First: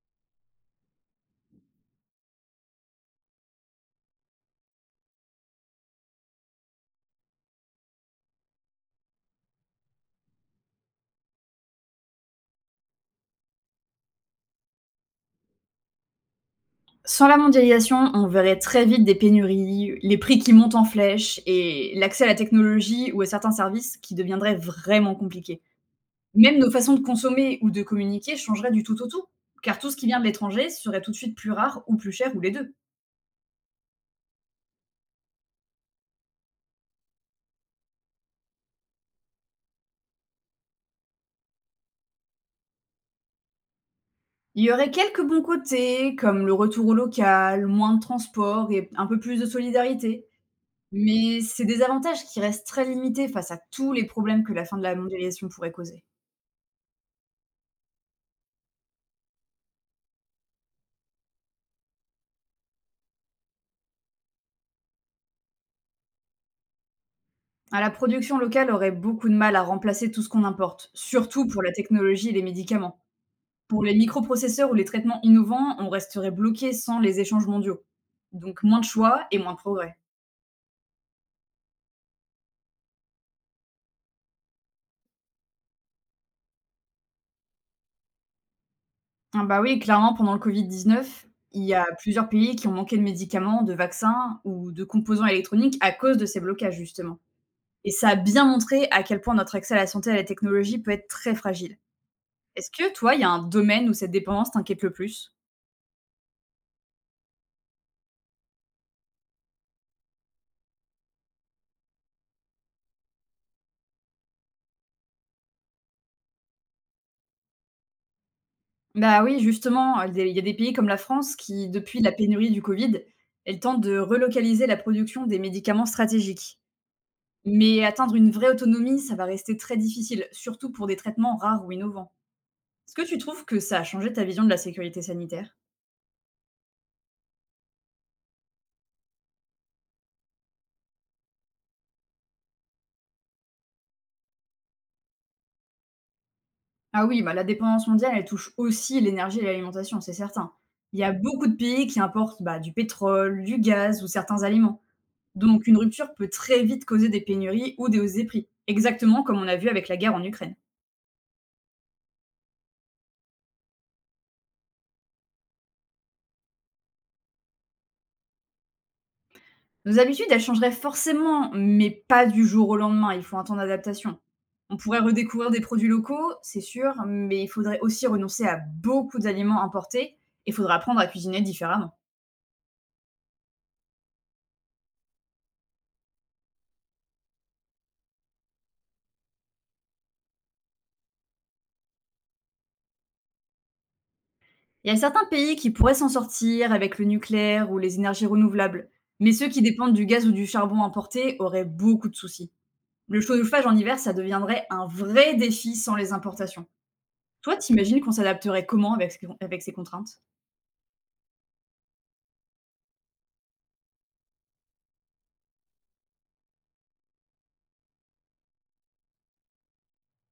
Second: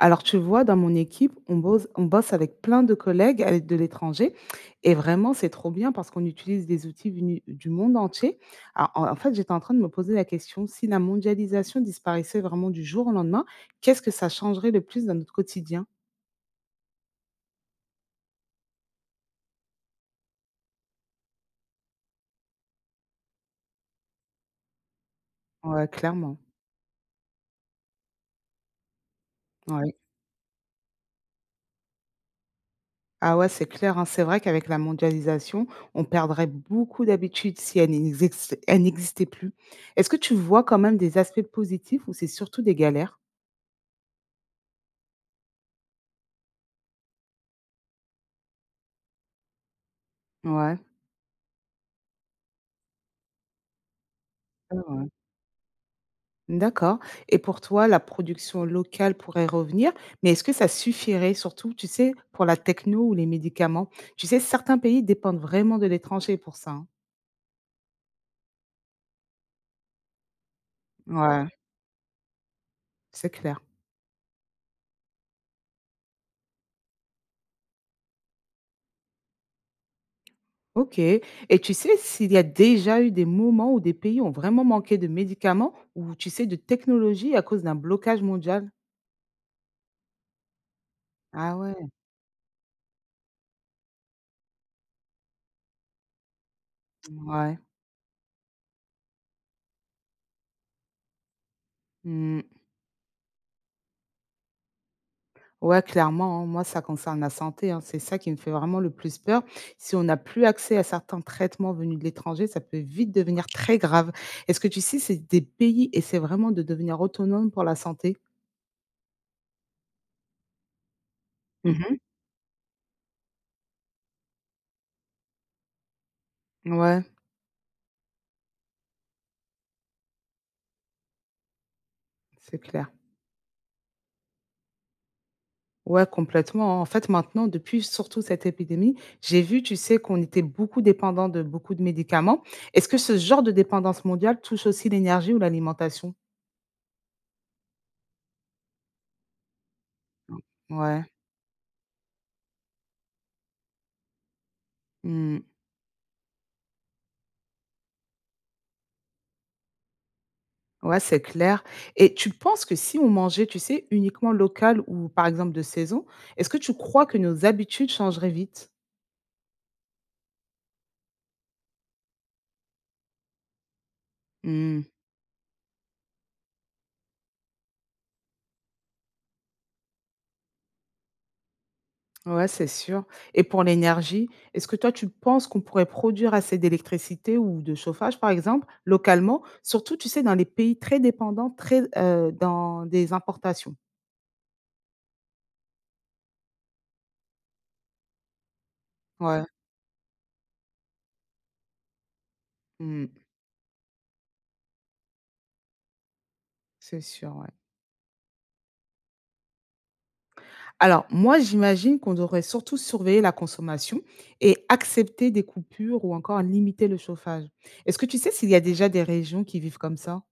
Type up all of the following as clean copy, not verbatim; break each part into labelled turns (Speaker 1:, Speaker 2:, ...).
Speaker 1: Alors, tu vois, dans mon équipe, on bosse avec plein de collègues avec de l'étranger. Et vraiment, c'est trop bien parce qu'on utilise des outils venus du monde entier. En fait, j'étais en train de me poser la question, si la mondialisation disparaissait vraiment du jour au lendemain, qu'est-ce que ça changerait le plus dans notre quotidien?
Speaker 2: Sans la mondialisation, on verrait très vite des pénuries, les prix qui montent en flèche et l'accès à la technologie ou à certains services qui deviendraient vraiment compliqués.
Speaker 1: Ouais, clairement.
Speaker 2: Même nos façons de consommer ou de communiquer changeraient du tout au tout, car tout
Speaker 1: Ouais.
Speaker 2: ce qui vient de l'étranger serait tout de suite plus rare ou plus cher ou les deux.
Speaker 1: Ah ouais, c'est clair, hein. C'est vrai qu'avec la mondialisation, on perdrait beaucoup d'habitudes si elle n'existait plus. Est-ce que tu vois quand même des aspects positifs ou c'est surtout des galères?
Speaker 2: Il y aurait quelques bons côtés, comme le retour au local, moins de transport et un peu plus de solidarité,
Speaker 1: Ouais.
Speaker 2: mais c'est des avantages qui restent très limités face à tous les problèmes que la
Speaker 1: Ah
Speaker 2: fin de la
Speaker 1: ouais.
Speaker 2: mondialisation pourrait causer.
Speaker 1: D'accord. Et pour toi, la production locale pourrait revenir, mais est-ce que ça suffirait surtout, tu sais, pour la techno ou les médicaments? Tu sais, certains pays dépendent vraiment de l'étranger pour ça, hein.
Speaker 2: Ah, la production locale aurait beaucoup de mal à remplacer tout ce qu'on importe, surtout
Speaker 1: Ouais,
Speaker 2: pour la technologie et les médicaments.
Speaker 1: c'est clair.
Speaker 2: Pour les microprocesseurs ou les traitements innovants, on resterait bloqué sans les échanges mondiaux. Donc moins de choix et moins de progrès.
Speaker 1: OK. Et tu sais s'il y a déjà eu des moments où des pays ont vraiment manqué de médicaments ou, tu sais, de technologie à cause d'un blocage mondial?
Speaker 2: Ah bah oui, clairement, pendant le Covid-19,
Speaker 1: Ah
Speaker 2: il y
Speaker 1: ouais,
Speaker 2: a plusieurs pays qui ont manqué de médicaments, de vaccins ou de composants électroniques à cause de ces blocages, justement.
Speaker 1: ouais.
Speaker 2: Et ça a bien montré à quel point notre accès à la santé et à la technologie peut être très fragile.
Speaker 1: Mmh.
Speaker 2: Est-ce que toi, il y a un domaine où cette dépendance t'inquiète le plus?
Speaker 1: Ouais, clairement, hein. Moi, ça concerne la santé, hein. C'est ça qui me fait vraiment le plus peur. Si on n'a plus accès à certains traitements venus de l'étranger, ça peut vite devenir très grave. Est-ce que tu sais, c'est des pays essaient vraiment de devenir autonomes pour la santé?
Speaker 2: Bah, oui, justement, des il y a des pays comme la France qui,
Speaker 1: Mhm.
Speaker 2: depuis la pénurie du Covid, elle tente de relocaliser la production des médicaments stratégiques.
Speaker 1: Ouais,
Speaker 2: Mais atteindre une vraie autonomie, ça va rester très difficile, surtout pour des traitements rares ou innovants.
Speaker 1: c'est clair.
Speaker 2: Est-ce que tu trouves que ça a changé ta vision de la sécurité sanitaire?
Speaker 1: Ouais, complètement, hein. En fait, maintenant, depuis surtout cette épidémie, j'ai vu, tu sais, qu'on était beaucoup dépendant de beaucoup de médicaments. Est-ce que ce genre de dépendance mondiale touche aussi l'énergie ou l'alimentation?
Speaker 2: Ah oui, bah, la dépendance mondiale, elle touche aussi l'énergie et l'alimentation, c'est certain. Il y
Speaker 1: Ouais.
Speaker 2: a beaucoup de pays qui importent, bah, du pétrole, du gaz ou certains aliments.
Speaker 1: Mmh.
Speaker 2: Donc une rupture peut très vite causer des pénuries ou des hausses des prix, exactement comme on a vu avec la guerre en Ukraine.
Speaker 1: Ouais, c'est clair. Et tu penses que si on mangeait, tu sais, uniquement local ou par exemple de saison, est-ce que tu crois que nos habitudes changeraient vite?
Speaker 2: Nos habitudes, elles changeraient forcément, mais pas du jour au lendemain, il faut un temps d'adaptation. On
Speaker 1: Hmm.
Speaker 2: pourrait redécouvrir des produits locaux, c'est sûr, mais il faudrait aussi renoncer à beaucoup d'aliments importés et il faudrait apprendre à cuisiner différemment.
Speaker 1: Ouais, c'est sûr. Et pour l'énergie, est-ce que toi, tu penses qu'on pourrait produire assez d'électricité ou de chauffage, par exemple, localement, surtout, tu sais, dans les pays très dépendants, très dans des importations?
Speaker 2: Il y a certains pays qui pourraient s'en sortir avec le nucléaire ou les énergies renouvelables, mais
Speaker 1: Ouais.
Speaker 2: ceux qui dépendent du gaz ou du charbon importé auraient beaucoup de soucis.
Speaker 1: Hmm,
Speaker 2: Le chauffage en hiver, ça deviendrait un vrai défi sans les importations.
Speaker 1: c'est sûr, ouais.
Speaker 2: Toi, t'imagines qu'on s'adapterait comment avec ces contraintes?
Speaker 1: Alors, moi, j'imagine qu'on devrait surtout surveiller la consommation et accepter des coupures ou encore limiter le chauffage. Est-ce que tu sais s'il y a déjà des régions qui vivent comme ça?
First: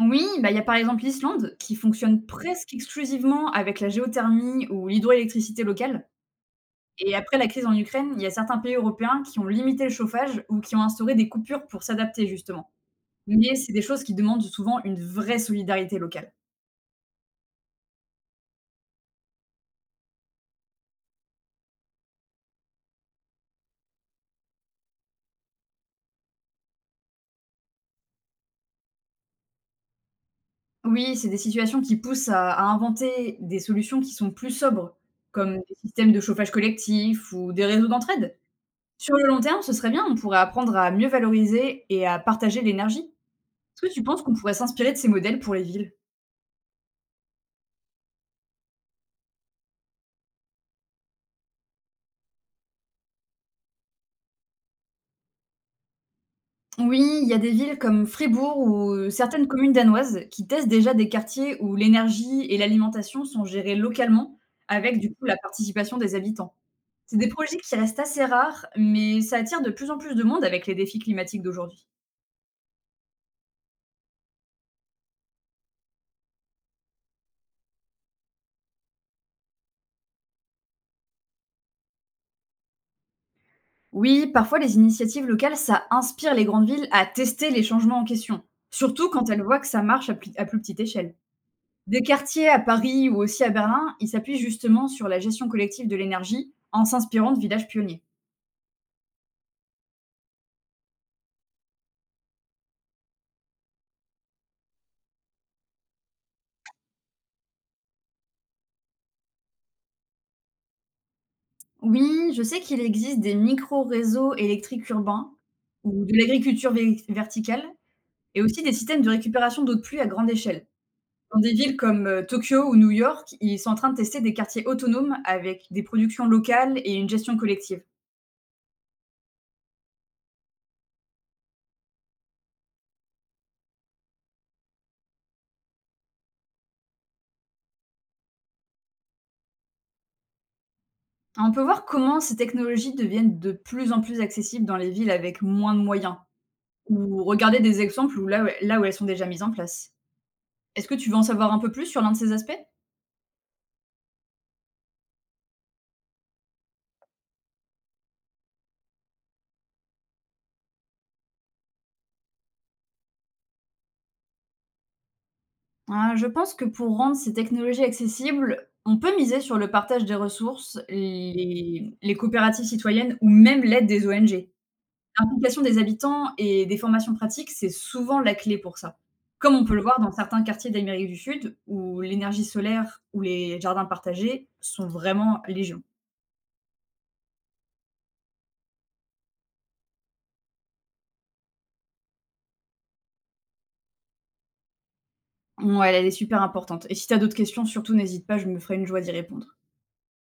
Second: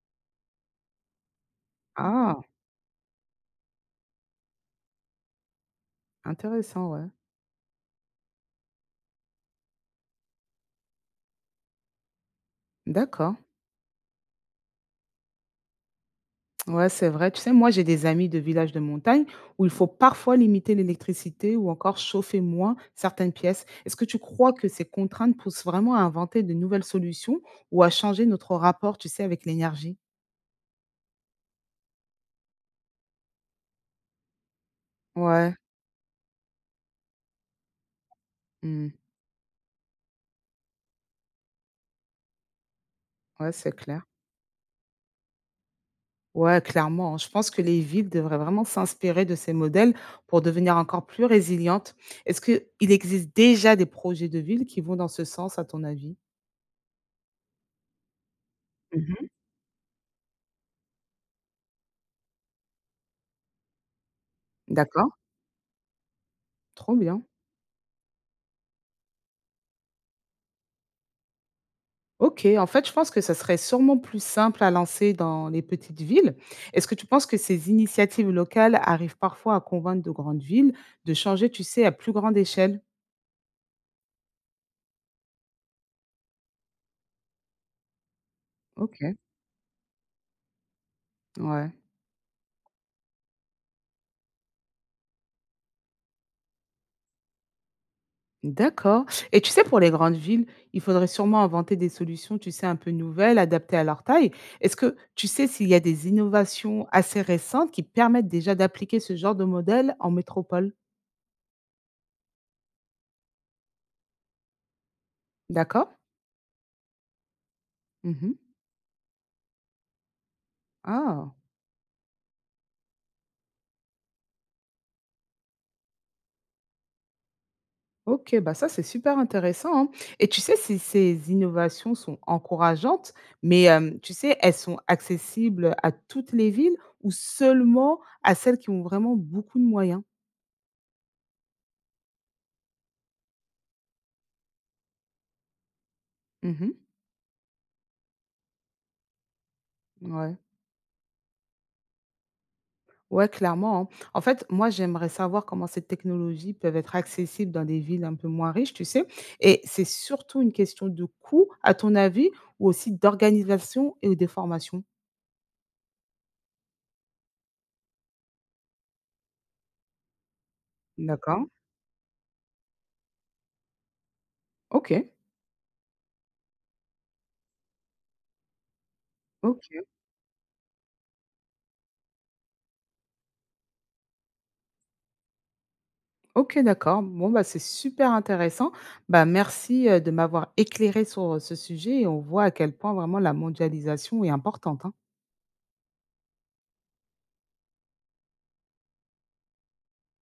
Speaker 2: Oui, bah, il y a par exemple l'Islande qui fonctionne
Speaker 1: Ah,
Speaker 2: presque exclusivement avec la géothermie ou l'hydroélectricité locale.
Speaker 1: intéressant, ouais.
Speaker 2: Et après la crise en Ukraine, il y a certains pays européens qui ont limité le chauffage ou qui ont instauré des coupures pour s'adapter justement.
Speaker 1: D'accord.
Speaker 2: Mais c'est des choses qui demandent souvent une vraie solidarité locale.
Speaker 1: Ouais, c'est vrai. Tu sais, moi, j'ai des amis de villages de montagne où il faut parfois limiter l'électricité ou encore chauffer moins certaines pièces. Est-ce que tu crois que ces contraintes poussent vraiment à inventer de nouvelles solutions ou à changer notre rapport, tu sais, avec l'énergie?
Speaker 2: Oui, c'est des situations qui poussent à inventer des solutions qui sont plus sobres, comme
Speaker 1: Ouais.
Speaker 2: des systèmes de chauffage collectif ou des réseaux d'entraide.
Speaker 1: Hmm,
Speaker 2: Sur le long terme, ce serait bien, on pourrait apprendre à mieux valoriser et à partager l'énergie.
Speaker 1: ouais, c'est
Speaker 2: Est-ce que tu
Speaker 1: clair.
Speaker 2: penses qu'on pourrait s'inspirer de ces modèles pour les villes?
Speaker 1: Ouais, clairement, hein. Je pense que les villes devraient vraiment s'inspirer de ces modèles pour devenir encore plus résilientes. Est-ce qu'il existe déjà des projets de ville qui vont dans ce sens, à ton avis?
Speaker 2: Oui, il y a des villes comme Fribourg ou
Speaker 1: Mhm.
Speaker 2: certaines communes danoises qui testent déjà des quartiers où l'énergie et l'alimentation sont gérées localement avec du
Speaker 1: D'accord,
Speaker 2: coup la participation des habitants.
Speaker 1: trop
Speaker 2: C'est
Speaker 1: bien.
Speaker 2: des projets qui restent assez rares, mais ça attire de plus en plus de monde avec les défis climatiques d'aujourd'hui.
Speaker 1: Ok, en fait, je pense que ça serait sûrement plus simple à lancer dans les petites villes. Est-ce que tu penses que ces initiatives locales arrivent parfois à convaincre de grandes villes de changer, tu sais, à plus grande échelle?
Speaker 2: Oui, parfois les initiatives locales, ça inspire les grandes villes à tester les changements en question,
Speaker 1: Ok,
Speaker 2: surtout quand elles voient que ça marche à plus petite échelle.
Speaker 1: ouais.
Speaker 2: Des quartiers à Paris ou aussi à Berlin, ils s'appuient justement sur la gestion collective de l'énergie en s'inspirant de villages pionniers.
Speaker 1: D'accord. Et tu sais, pour les grandes villes, il faudrait sûrement inventer des solutions, tu sais, un peu nouvelles, adaptées à leur taille. Est-ce que tu sais s'il y a des innovations assez récentes qui permettent déjà d'appliquer ce genre de modèle en métropole?
Speaker 2: Oui, je sais qu'il existe des micro-réseaux électriques urbains
Speaker 1: D'accord?
Speaker 2: ou de l'agriculture verticale
Speaker 1: Mhm.
Speaker 2: et aussi des systèmes de récupération d'eau de pluie à grande échelle.
Speaker 1: Ah,
Speaker 2: Dans des villes comme Tokyo ou New York, ils sont en train de tester des quartiers autonomes avec des productions locales et une gestion collective.
Speaker 1: ok, bah ça c'est super intéressant, hein. Et tu sais si ces innovations sont encourageantes, mais tu sais, elles sont accessibles à toutes les villes ou seulement à celles qui ont vraiment beaucoup de moyens?
Speaker 2: On peut voir comment ces technologies deviennent de plus en plus accessibles dans les villes avec moins de moyens
Speaker 1: Mhm.
Speaker 2: ou regarder des exemples là où elles sont déjà mises en place.
Speaker 1: Ouais.
Speaker 2: Est-ce que tu veux en savoir un peu plus sur l'un de ces aspects?
Speaker 1: Ouais, clairement, hein. En fait, moi, j'aimerais savoir comment ces technologies peuvent être accessibles dans des villes un peu moins riches, tu sais. Et c'est surtout une question de coût, à ton avis, ou aussi d'organisation et de formation.
Speaker 2: Ah, je pense que pour rendre ces technologies accessibles, on peut miser sur le partage des ressources,
Speaker 1: D'accord.
Speaker 2: les coopératives citoyennes ou même l'aide des ONG.
Speaker 1: Ok.
Speaker 2: L'implication des habitants et des formations pratiques, c'est souvent la clé pour ça. Comme on
Speaker 1: Ok.
Speaker 2: peut le voir dans certains quartiers d'Amérique du Sud, où l'énergie solaire ou les jardins partagés sont vraiment légion.
Speaker 1: Ok, d'accord. Bon, bah, c'est super intéressant. Bah, merci de m'avoir éclairé sur ce sujet et on voit à quel point vraiment la mondialisation est importante, hein.
Speaker 2: Ouais, elle est super importante. Et si tu as d'autres questions, surtout n'hésite pas, je me ferai une joie d'y répondre.